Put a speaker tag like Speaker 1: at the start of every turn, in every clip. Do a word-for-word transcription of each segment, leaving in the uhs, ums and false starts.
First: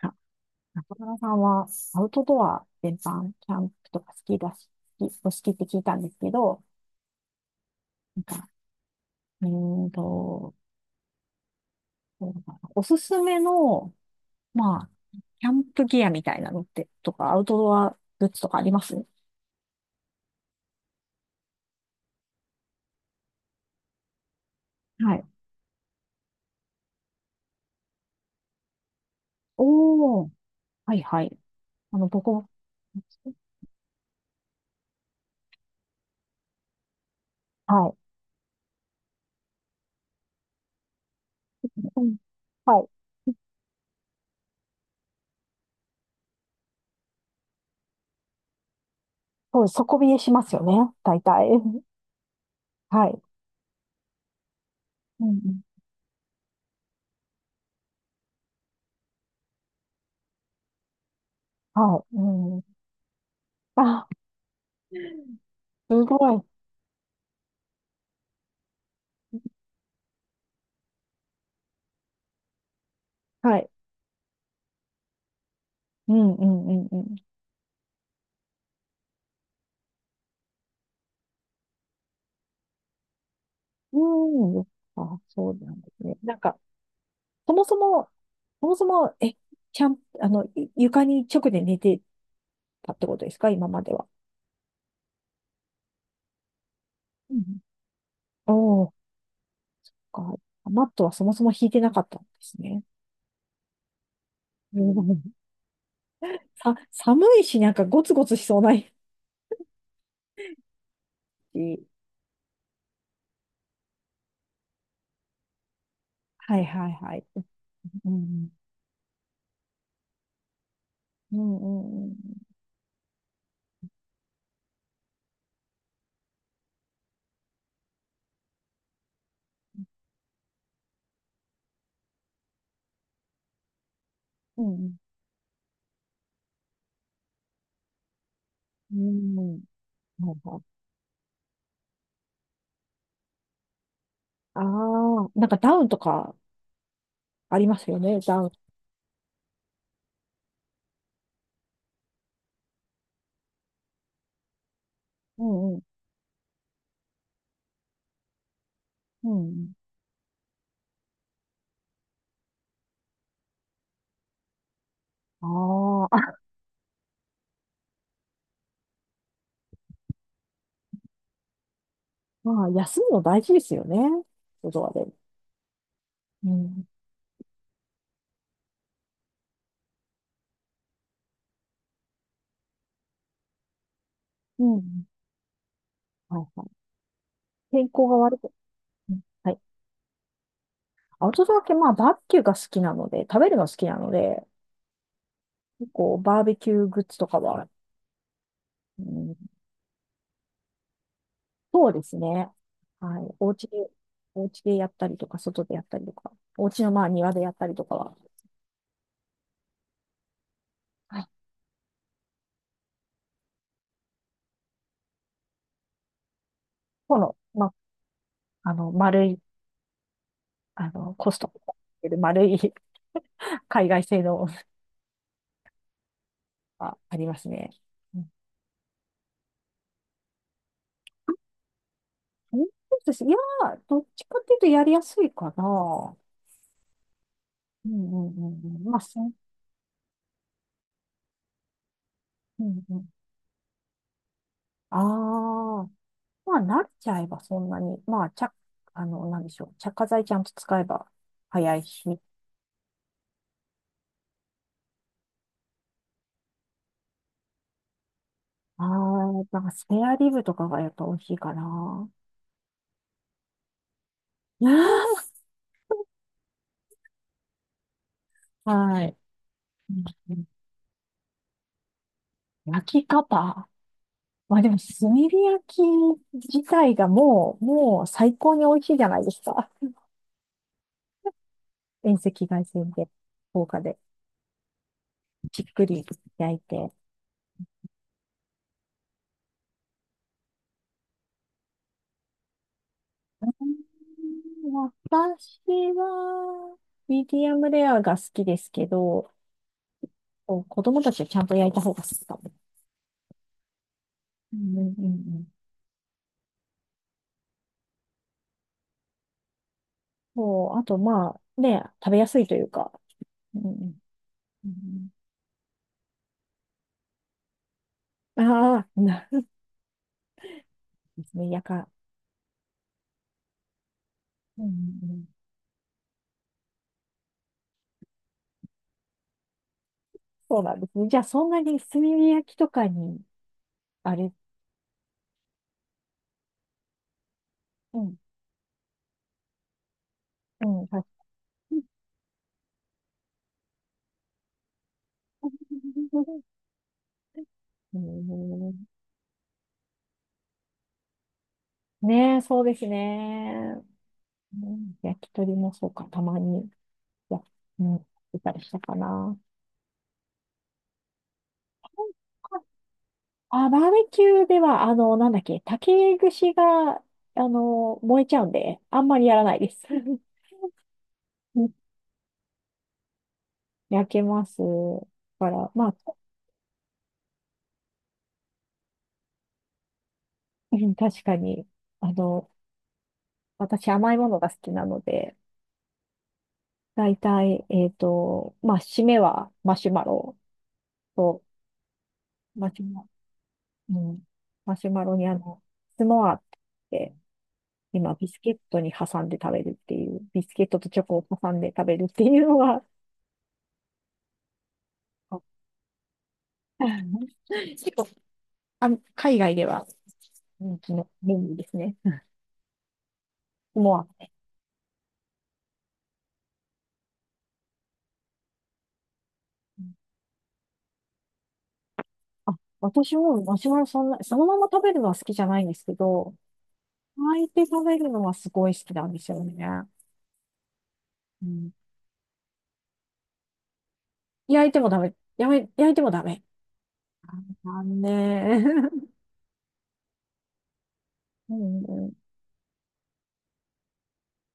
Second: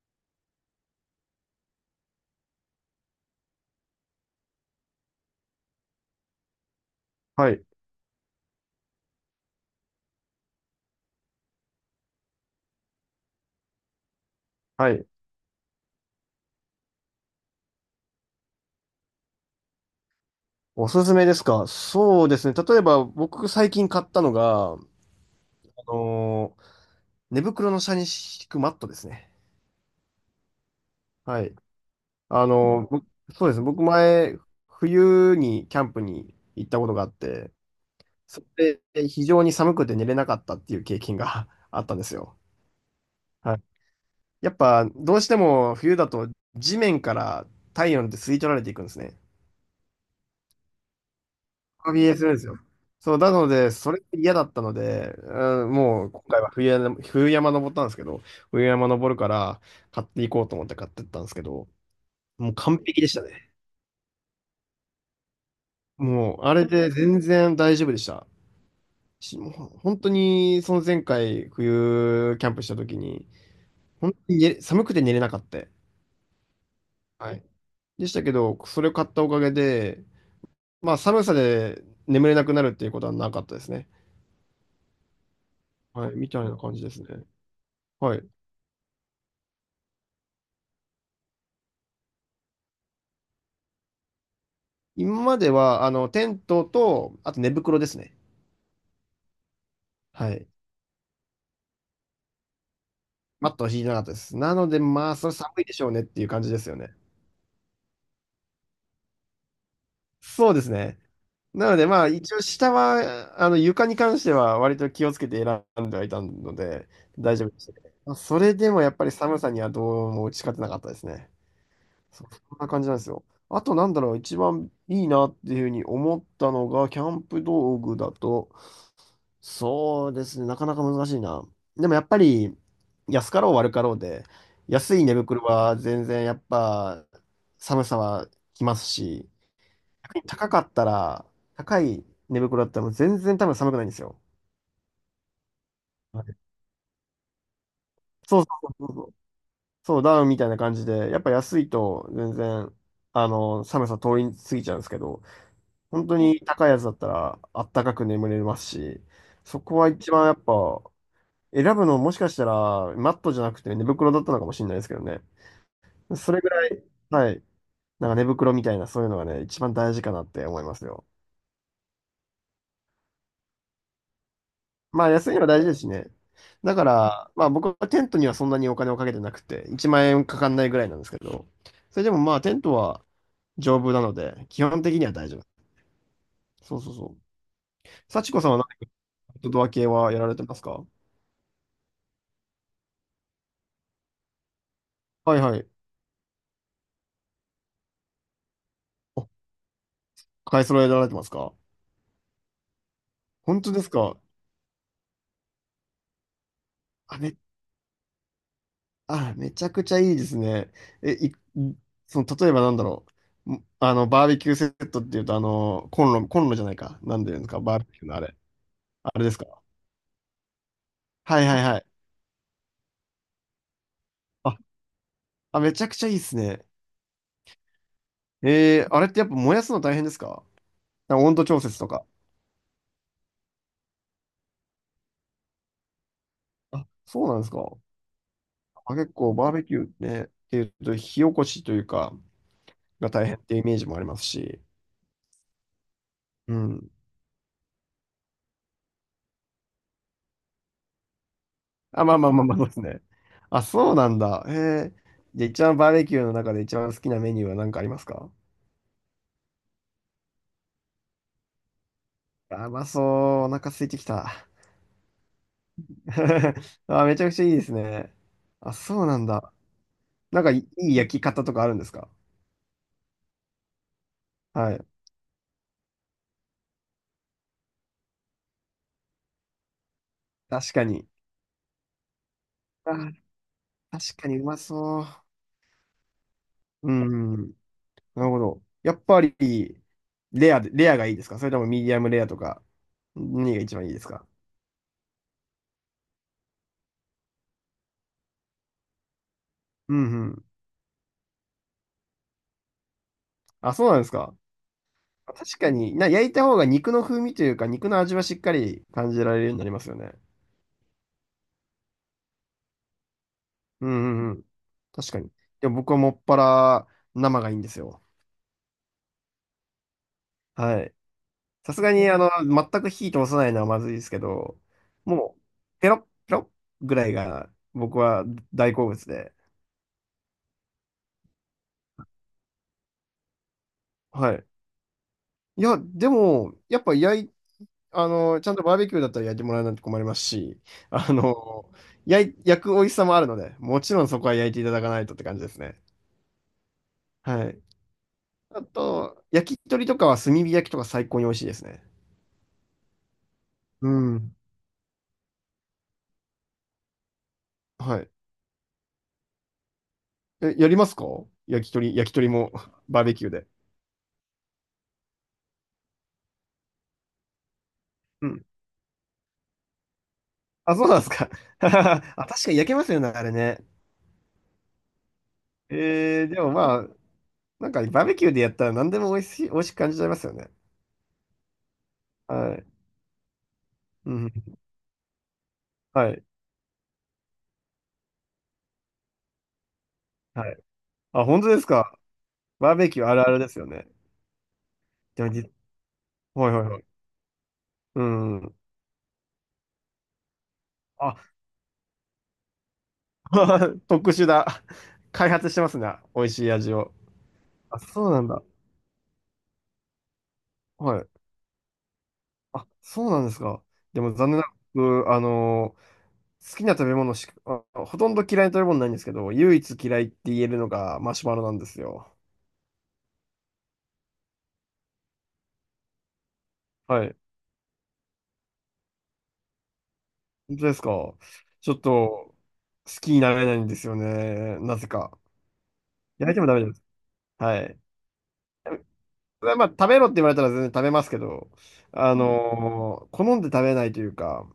Speaker 1: あ、中村さんはアウトドア全般、キャンプとか好きだし、好きお好きって聞いたんですけど、
Speaker 2: はい。
Speaker 1: なんか、うーんと、そうだな、おすすめの、まあ、
Speaker 2: はい。
Speaker 1: キャンプギアみたいなのって、とか、アウトドアグッズとかあります？
Speaker 2: おすすめですか？そうですね。例えば、僕最近買ったのが、あ
Speaker 1: はい。
Speaker 2: のー寝袋の下に敷くマットですね。
Speaker 1: おー、はいはい。
Speaker 2: はい。
Speaker 1: あの、僕
Speaker 2: あ
Speaker 1: も、
Speaker 2: のー僕そうですね。僕前、冬にキャンプに行ったことがあって、
Speaker 1: は
Speaker 2: それで非常に寒くて寝れなかったっていう経験が
Speaker 1: い。
Speaker 2: あったんで
Speaker 1: う
Speaker 2: す
Speaker 1: ん、
Speaker 2: よ。
Speaker 1: はい。
Speaker 2: はい。やっぱ、どうしても冬だと地面から体温って吸い取られていくんですね。
Speaker 1: そうです、底冷えしますよね、大体。
Speaker 2: ビーエス ですよ。
Speaker 1: は
Speaker 2: そう、
Speaker 1: い。
Speaker 2: なので、それが嫌だったので、
Speaker 1: うんうん、
Speaker 2: うん、もう今回は冬山、冬山登ったんですけど、冬山登るから買っていこうと思って買ってったんですけど、
Speaker 1: はい。
Speaker 2: もう
Speaker 1: うん。
Speaker 2: 完璧でしたね。
Speaker 1: あ、すご
Speaker 2: もう、
Speaker 1: い。
Speaker 2: あれで全然大丈夫でした。し、もう本当に、その前回冬キャンプした時に、
Speaker 1: はい。
Speaker 2: 本当に寝寒くて寝れなかった。
Speaker 1: うんうんうんうん。
Speaker 2: はい。でしたけど、それを買ったおかげで、まあ寒さで眠れなくなるっていうことはなかったですね。
Speaker 1: うん。あ、そうなんです
Speaker 2: はい、
Speaker 1: ね。
Speaker 2: み
Speaker 1: なん
Speaker 2: たいな
Speaker 1: か、
Speaker 2: 感じですね。
Speaker 1: そもそも、
Speaker 2: はい。
Speaker 1: そもそも、え、ちゃん、あの、い床に直で寝てたってことですか、今までは？
Speaker 2: 今までは、あの、テントと、あ
Speaker 1: う
Speaker 2: と寝
Speaker 1: ん。
Speaker 2: 袋ですね。
Speaker 1: おー、か。
Speaker 2: はい。
Speaker 1: マットはそもそも引いてなかったんですね。
Speaker 2: マットは敷いてなかったです。なので、
Speaker 1: う
Speaker 2: まあ、
Speaker 1: ん、
Speaker 2: それ寒いでしょうねっていう感じです
Speaker 1: さ、
Speaker 2: よね。
Speaker 1: 寒いし、なんかゴツゴツしそうない
Speaker 2: そうですね。なの
Speaker 1: し。
Speaker 2: で、まあ、一応下は、あの、床に関しては割と気をつけて選んではいたの
Speaker 1: はいは
Speaker 2: で、
Speaker 1: いはい。
Speaker 2: 大丈夫でしたけど、
Speaker 1: う
Speaker 2: まあ、そ
Speaker 1: ん。
Speaker 2: れでもやっぱり寒さにはどうも打ち勝てなかったですね。
Speaker 1: うんうんうん。
Speaker 2: そそんな感じなんですよ。あと、なんだろう、一番いいなっていうふうに思ったのが、キャンプ道具だと、そうですね。なかなか難しいな。でもやっぱり、安かろう悪かろうで、
Speaker 1: うん。
Speaker 2: 安い寝袋は全然やっぱ寒さはきます
Speaker 1: う
Speaker 2: し、
Speaker 1: ん。
Speaker 2: 逆に
Speaker 1: はい
Speaker 2: 高
Speaker 1: は
Speaker 2: かっ
Speaker 1: い。
Speaker 2: たら、高い寝袋だったらもう全然多分寒くないんですよ。
Speaker 1: ああ、なんかダウンと
Speaker 2: は
Speaker 1: か
Speaker 2: い、
Speaker 1: ありますよね、ダ
Speaker 2: そう
Speaker 1: ウン。
Speaker 2: そうそうそう。そうダウンみたいな感じで、やっぱ安いと全然、あの、寒さ通り過ぎちゃうんですけど、
Speaker 1: うんうん。
Speaker 2: 本当に高いやつだったらあったかく眠れますし、
Speaker 1: う
Speaker 2: そ
Speaker 1: ん。
Speaker 2: こは一番やっぱ選ぶのもしかしたら、マットじゃなくて寝袋だったのかもしれないですけどね。
Speaker 1: ああ、
Speaker 2: それぐらい、はい。なんか寝袋みたいな、そういうのがね、一番大事かなって思いますよ。
Speaker 1: まあ、休むの大事ですよね。外は
Speaker 2: ま
Speaker 1: で、
Speaker 2: あ、安いのは大事ですしね。
Speaker 1: う
Speaker 2: だか
Speaker 1: ん。
Speaker 2: ら、まあ僕はテントにはそんなにお金をかけてなくて、いちまん円かかんないぐらいなんですけど、それでもまあテントは丈夫なので、基
Speaker 1: う
Speaker 2: 本的
Speaker 1: ん。
Speaker 2: には大丈夫。
Speaker 1: はいはい。
Speaker 2: そうそうそう。
Speaker 1: 天候が
Speaker 2: 幸
Speaker 1: 悪
Speaker 2: 子さ
Speaker 1: く。
Speaker 2: んは何か
Speaker 1: うん、
Speaker 2: アウト
Speaker 1: はい。
Speaker 2: ドア系はやられてますか？
Speaker 1: アウトドア系、まあ、バーベキューが好きなので、食べるの好きなので、
Speaker 2: はいはい。
Speaker 1: 結構バーベキューグッズとかは、う
Speaker 2: お、
Speaker 1: ん、
Speaker 2: 買い揃えられてますか？
Speaker 1: そうですね。はい。お
Speaker 2: 本
Speaker 1: 家
Speaker 2: 当です
Speaker 1: で、
Speaker 2: か？
Speaker 1: お家でやったりとか、外でやったりとか、お家のまあ
Speaker 2: あ、め
Speaker 1: 庭
Speaker 2: っ
Speaker 1: でやったりとかは、
Speaker 2: あ、めちゃくちゃいいですね。え、
Speaker 1: はい。
Speaker 2: い、その、例えばなんだろう。んあの、バーベキューセットっていうと、あの、コンロ、コンロじゃないか。
Speaker 1: こ
Speaker 2: なんで
Speaker 1: の、
Speaker 2: 言うんですか、
Speaker 1: ま
Speaker 2: バーベキューのあれ。
Speaker 1: あ、あの、
Speaker 2: あれ
Speaker 1: 丸
Speaker 2: です
Speaker 1: い、
Speaker 2: か。
Speaker 1: あの、コス
Speaker 2: はい
Speaker 1: ト
Speaker 2: はい
Speaker 1: コ
Speaker 2: はい。
Speaker 1: で丸い 海外製の
Speaker 2: あ、あ、めちゃくちゃいいですね。
Speaker 1: がありますね。
Speaker 2: えー、あれってやっぱ燃やすの大変ですか？なんか温度調節とか。
Speaker 1: そうですね。いやー、どっちかっていうとやりやすいかな。
Speaker 2: あ、そうなんですか。
Speaker 1: うんうんうんうん。
Speaker 2: あ、
Speaker 1: まあ、
Speaker 2: 結
Speaker 1: そう。
Speaker 2: 構バーベキューね、っていうと、火起こしというか、
Speaker 1: うんうん。
Speaker 2: が大変ってイメージもありますし。
Speaker 1: ああ。
Speaker 2: う
Speaker 1: まあ、慣れ
Speaker 2: ん。
Speaker 1: ちゃえばそんなに。まあ、ちゃ、あの、なんでしょう。着火剤ちゃんと使えば早い
Speaker 2: あ、まあ
Speaker 1: し。
Speaker 2: まあまあまあ、そうですね。あ、そうなんだ。へえ。じゃあ一番バーベキューの中で一番好きなメニューは何かありますか？
Speaker 1: ああ、なんかスペアリブとかがやっぱ美味しいかな。
Speaker 2: あ、うまそう。お腹空いてきた。あ、めちゃくちゃいいですね。あ、そ
Speaker 1: は
Speaker 2: う
Speaker 1: い。
Speaker 2: なんだ。
Speaker 1: うんう
Speaker 2: なん
Speaker 1: ん、
Speaker 2: かいいい焼き方とかあるんですか？
Speaker 1: 焼き方。まあで
Speaker 2: は
Speaker 1: も、
Speaker 2: い。
Speaker 1: 炭火焼き自体がもう、もう最高に美味しいじゃないですか。
Speaker 2: 確かに。
Speaker 1: 遠赤外線で、
Speaker 2: あ、
Speaker 1: 効果で、
Speaker 2: 確かにうまそう。
Speaker 1: じっくり焼いて。
Speaker 2: うん。なるほど。やっぱり、レアで、レアがいいですか？それともミディアムレアとか、何が一番いいですか？
Speaker 1: 私は、ミディアムレアが好きですけど、
Speaker 2: うんうん。
Speaker 1: こう子供たちはちゃんと焼いた方が好きかも。
Speaker 2: あ、そうなんですか？
Speaker 1: うんうんうんうん、
Speaker 2: 確かに、な、焼いた方が肉の風味というか、肉の味はしっかり感じられるようになりますよね。
Speaker 1: う、あと、まあ、ね、食べやすいというか。うんう
Speaker 2: うん
Speaker 1: ん
Speaker 2: うんうん。
Speaker 1: うん
Speaker 2: 確かに。でも僕はもっぱら生がいいんですよ。
Speaker 1: うん、ああ、なるほ
Speaker 2: はい。
Speaker 1: どですね。や
Speaker 2: さす
Speaker 1: か。
Speaker 2: がに、あの、全く火通さないのはまずいですけど、
Speaker 1: うんうんうん、
Speaker 2: もう、ペロッペロッぐらいが僕は大好物で。
Speaker 1: そうなんですね。じゃあ、そんなに炭火焼きとかに、あれ、
Speaker 2: はい。いや、でも、やっぱ焼い、
Speaker 1: う
Speaker 2: あ
Speaker 1: ん、
Speaker 2: の、ちゃんとバーベキューだったら焼いてもらわないと困りますし、
Speaker 1: うん、は
Speaker 2: あ
Speaker 1: い、
Speaker 2: の、焼い、焼く美味しさもあるので、もちろんそこは焼いていただかないとって感じですね。はい。
Speaker 1: う
Speaker 2: あ
Speaker 1: ん、
Speaker 2: と、焼き鳥とかは炭火焼きとか最高に美味しいですね。
Speaker 1: ねえ、そうですね。
Speaker 2: うん。
Speaker 1: うん、焼き鳥もそうか、たまに。いや、う
Speaker 2: は
Speaker 1: ん、
Speaker 2: い。
Speaker 1: いたりしたかな。
Speaker 2: え、やりますか？焼き鳥、焼き鳥も バーベキューで。
Speaker 1: あ、バーベキューでは、あの、なんだっけ、竹串が、あの、燃え
Speaker 2: う
Speaker 1: ちゃ
Speaker 2: ん。
Speaker 1: うんで、あんまりやらないです。
Speaker 2: あ、そうなんですか。
Speaker 1: う ん、
Speaker 2: あ、確かに焼けますよね、あれね。
Speaker 1: 焼けます。から、まあ、
Speaker 2: えー、でもまあ、なんかバーベキューでやったら何でも美味しい、美味しく感じちゃいますよね。
Speaker 1: うん、確かに、あの、
Speaker 2: はい。
Speaker 1: 私
Speaker 2: う
Speaker 1: 甘いも
Speaker 2: ん。
Speaker 1: のが好きなので、
Speaker 2: はい。
Speaker 1: だいたい、えっと、まあ、締めはマシュマロ
Speaker 2: はい。あ、
Speaker 1: と、
Speaker 2: 本当ですか。
Speaker 1: マ
Speaker 2: バー
Speaker 1: シ
Speaker 2: ベ
Speaker 1: ュマ
Speaker 2: キュ
Speaker 1: ロ、
Speaker 2: ーあるあるですよね。
Speaker 1: うん、マシュマロ
Speaker 2: で
Speaker 1: に
Speaker 2: も
Speaker 1: あ
Speaker 2: じ、
Speaker 1: の、スモアっ
Speaker 2: はいはいはい。
Speaker 1: て
Speaker 2: う
Speaker 1: 今、ビスケ
Speaker 2: ん。
Speaker 1: ットに挟んで食べるっていう、ビスケットとチョコ
Speaker 2: あ、
Speaker 1: を挟んで食べるっていうのは、
Speaker 2: 特殊だ。開発 してますね。美味しい味を。あ、
Speaker 1: 結
Speaker 2: そ
Speaker 1: 構、
Speaker 2: うなんだ。
Speaker 1: あの、海外では人気
Speaker 2: は
Speaker 1: の
Speaker 2: い。
Speaker 1: メニューですね。うん、
Speaker 2: あ、そうなんですか。で
Speaker 1: も
Speaker 2: も
Speaker 1: う、
Speaker 2: 残念なく、僕あの、好きな食べ物しか、あ、ほとんど嫌いな食べ物ないんですけど、唯一嫌いって言えるのがマシュマロなんですよ。
Speaker 1: あ、私もマシュマロ、そんな、そのまま食べるのは好きじゃないんですけど、
Speaker 2: はい。
Speaker 1: 焼いて食べるのはすごい好きなんですよね。
Speaker 2: 本当ですか。
Speaker 1: う
Speaker 2: ち
Speaker 1: ん。
Speaker 2: ょっと、好きになれないんですよね。
Speaker 1: 焼い
Speaker 2: な
Speaker 1: て
Speaker 2: ぜ
Speaker 1: もダメ？
Speaker 2: か。
Speaker 1: やめ、焼いてもダ
Speaker 2: 焼いて
Speaker 1: メ。
Speaker 2: もダメです。はい。
Speaker 1: 残念。
Speaker 2: まあ、食べろって言われたら全然食べますけど、
Speaker 1: うん、
Speaker 2: あの、好んで食べないというか、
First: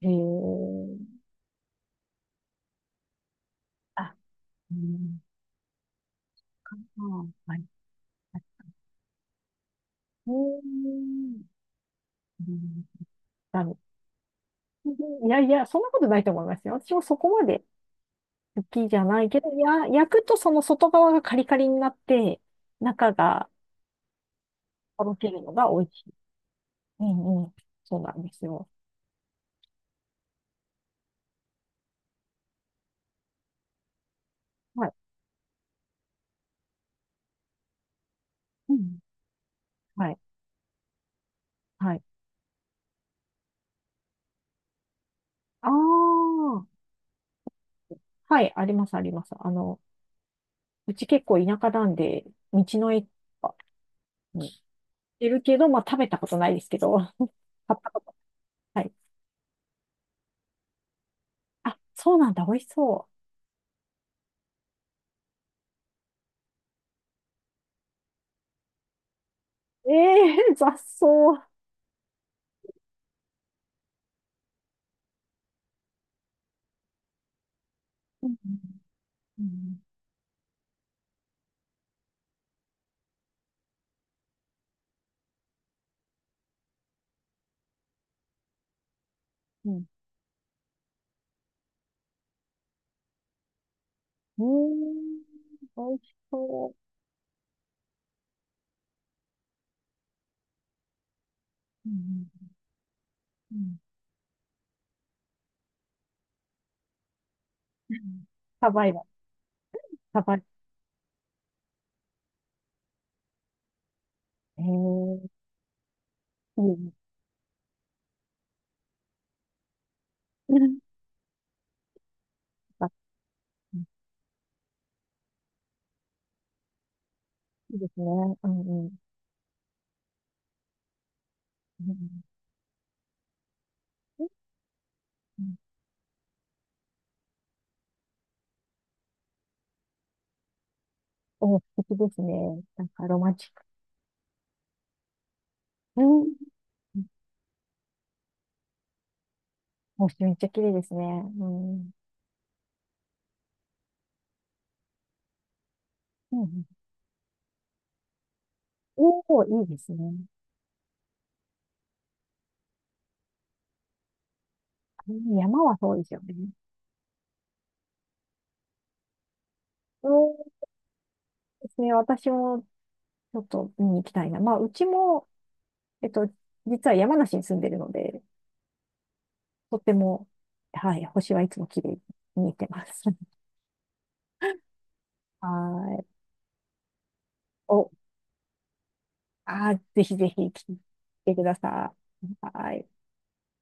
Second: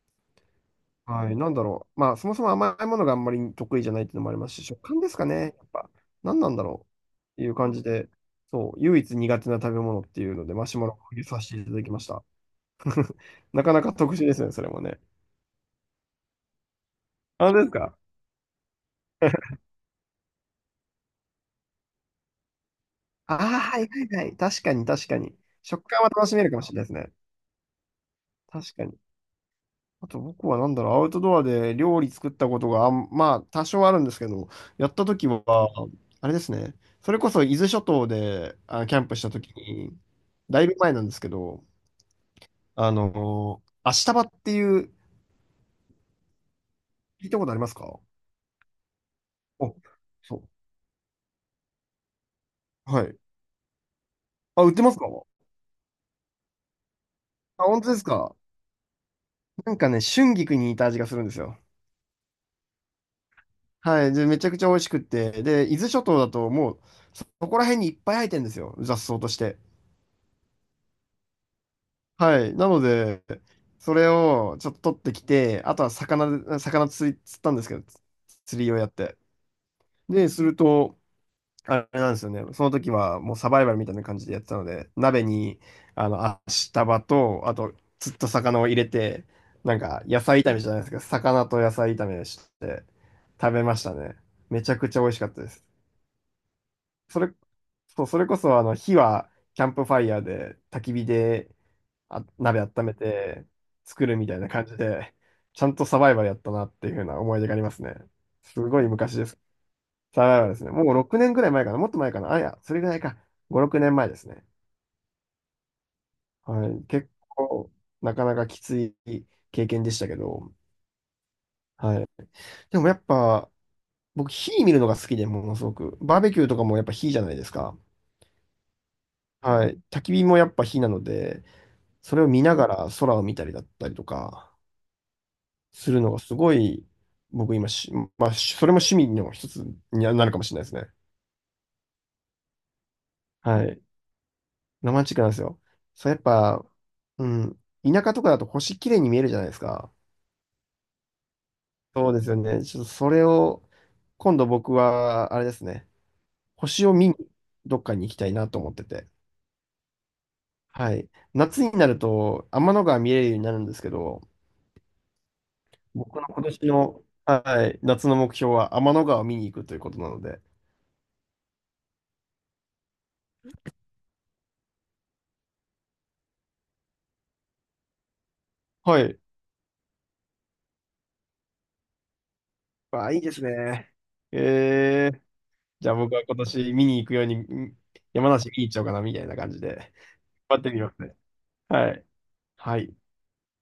Speaker 1: えー。
Speaker 2: はい、なんだろう。まあ、そもそも甘いものがあんまり得意じゃないっ
Speaker 1: あ、
Speaker 2: ていうのもありますし、
Speaker 1: う
Speaker 2: 食感です
Speaker 1: ん。
Speaker 2: かね。やっぱ、何なんだろう
Speaker 1: あ、
Speaker 2: っていう
Speaker 1: はい。
Speaker 2: 感じで、そう、唯一苦手な食べ物って
Speaker 1: う
Speaker 2: い
Speaker 1: ー
Speaker 2: うので、マシュマロを入れさ
Speaker 1: ん。
Speaker 2: せていただきました。
Speaker 1: うん、
Speaker 2: な
Speaker 1: ダ
Speaker 2: か
Speaker 1: メ、
Speaker 2: なか特殊ですね、それもね。
Speaker 1: いやいや、そんなことないと思いますよ。私もそこま
Speaker 2: あ、本当
Speaker 1: で
Speaker 2: ですか？
Speaker 1: 好きじゃないけど、いや、焼くとその外側がカリカリになって、中
Speaker 2: あ
Speaker 1: が
Speaker 2: あー、はいはいはい。確かに
Speaker 1: と
Speaker 2: 確
Speaker 1: ろ
Speaker 2: か
Speaker 1: け
Speaker 2: に。
Speaker 1: るのが
Speaker 2: 食
Speaker 1: 美味し
Speaker 2: 感は
Speaker 1: い。
Speaker 2: 楽しめるかもしれないです
Speaker 1: う
Speaker 2: ね。
Speaker 1: んうん。そうなんですよ。
Speaker 2: 確かに。あと僕はなんだろう、アウトドアで料理作ったことがあん、まあ多少あるんですけど、
Speaker 1: は
Speaker 2: や
Speaker 1: い。
Speaker 2: った時は、あれですね、それこそ伊豆諸島で
Speaker 1: う
Speaker 2: あキ
Speaker 1: ん。
Speaker 2: ャンプした時に、
Speaker 1: はい。
Speaker 2: だいぶ前なんですけど、
Speaker 1: はい。
Speaker 2: あのー、タバっていう、
Speaker 1: ああ。
Speaker 2: 聞いたことありますか？
Speaker 1: はい、あります、あります。あ
Speaker 2: お、
Speaker 1: の、
Speaker 2: そう。
Speaker 1: うち結構田舎なんで、道の
Speaker 2: は
Speaker 1: 駅
Speaker 2: い。
Speaker 1: とかに行っ
Speaker 2: あ、売ってますか？あ、
Speaker 1: てるけど、まあ食べたことないですけど、買っ
Speaker 2: 本当
Speaker 1: た
Speaker 2: で
Speaker 1: こ
Speaker 2: す
Speaker 1: と。
Speaker 2: か？
Speaker 1: はい。
Speaker 2: なんかね、春菊に似た味がするんですよ。
Speaker 1: あ、そうなんだ、美味しそ
Speaker 2: はい。で、めちゃくちゃ美味しくって、で、伊豆諸島だともう、そそこら辺にいっぱい生えてるんですよ、雑草として。
Speaker 1: う。え、えー、雑草。う
Speaker 2: はい。なので、それをちょっと取ってきて、あとは魚で、魚釣り、釣ったんですけど、
Speaker 1: ん
Speaker 2: 釣りをやって。
Speaker 1: うん
Speaker 2: で、すると、あれなんですよね。その時はもうサバイバルみたいな感じでやってたので、鍋に、あの、足束と、あと、釣った魚を入れて、
Speaker 1: う
Speaker 2: なん
Speaker 1: ん、
Speaker 2: か、野菜炒めじゃないですか。魚と野菜炒めして、食べましたね。
Speaker 1: うー
Speaker 2: めちゃくちゃ美味し
Speaker 1: ん、
Speaker 2: かったです。
Speaker 1: 美味しそ
Speaker 2: それ、そう、それこそ、あの、火は、キャンプファイヤーで、焚き火で、
Speaker 1: う。う
Speaker 2: あ、
Speaker 1: ん、
Speaker 2: 鍋温めて
Speaker 1: うん、
Speaker 2: 作るみたいな感じで、ちゃんとサバイバルやったなっていうふうな思い出があります
Speaker 1: う
Speaker 2: ね。
Speaker 1: ん、
Speaker 2: す
Speaker 1: サ
Speaker 2: ご
Speaker 1: バ
Speaker 2: い
Speaker 1: イバル、
Speaker 2: 昔です。
Speaker 1: サ
Speaker 2: サ
Speaker 1: バイバ
Speaker 2: バイ
Speaker 1: ル。
Speaker 2: バルですね。もうろくねんぐらい前かな。もっと前かな。あ、いや、それぐらいか。ご、ろくねんまえですね。
Speaker 1: ええ、いい
Speaker 2: はい。
Speaker 1: ね。
Speaker 2: 結構、なかなかきつい経験でしたけど、
Speaker 1: うん、
Speaker 2: はい。でもやっ
Speaker 1: あ、
Speaker 2: ぱ、僕、火見るのが好きで、ものすごく。バーベキューとかもやっぱ火じゃないです
Speaker 1: いい
Speaker 2: か。
Speaker 1: ですね。うん、うん。
Speaker 2: はい。焚き火もやっぱ火なので、
Speaker 1: う
Speaker 2: それ
Speaker 1: ん
Speaker 2: を見ながら空を見たりだったりとか、
Speaker 1: うん、
Speaker 2: するのがすごい、僕今し、まあ、しそれも趣味の一つになるかもしれないですね。
Speaker 1: お、素敵ですね。なんかロマンチック。
Speaker 2: はい。ロマンチックなんですよ。
Speaker 1: う
Speaker 2: そう、やっ
Speaker 1: ん。
Speaker 2: ぱ、うん、田舎とかだと星綺麗に見えるじゃないですか。
Speaker 1: もうめっちゃ綺麗ですね。うん。
Speaker 2: そうですよね。ちょっとそれを、今度僕は、あれですね、
Speaker 1: うん、
Speaker 2: 星を見に、どっかに行きたいなと思ってて。
Speaker 1: おお、いいですね。
Speaker 2: はい。夏になると、天の川見れるようになるんですけど、
Speaker 1: 山はそうです
Speaker 2: 僕
Speaker 1: よ
Speaker 2: の
Speaker 1: ね。
Speaker 2: 今年の、はい、夏の目標は天の川を見に行くということ
Speaker 1: そ
Speaker 2: なので。
Speaker 1: うですね。私もちょっと見に行きたいな。まあ、うちも、えっと、実は山梨に住んでるので、
Speaker 2: はい。
Speaker 1: とても、はい、星はいつも綺麗に見えてます。
Speaker 2: あ、いいで すね。えじゃ
Speaker 1: は
Speaker 2: あ
Speaker 1: い。
Speaker 2: 僕は今年見に行くように、ん
Speaker 1: お、
Speaker 2: 山梨見に行っちゃおうかな、みたいな感じ
Speaker 1: あー、
Speaker 2: で。
Speaker 1: ぜひぜひ
Speaker 2: 待っ
Speaker 1: 来
Speaker 2: てみますね。
Speaker 1: てくだ
Speaker 2: は
Speaker 1: さ
Speaker 2: い。
Speaker 1: い。は
Speaker 2: は
Speaker 1: い。
Speaker 2: い。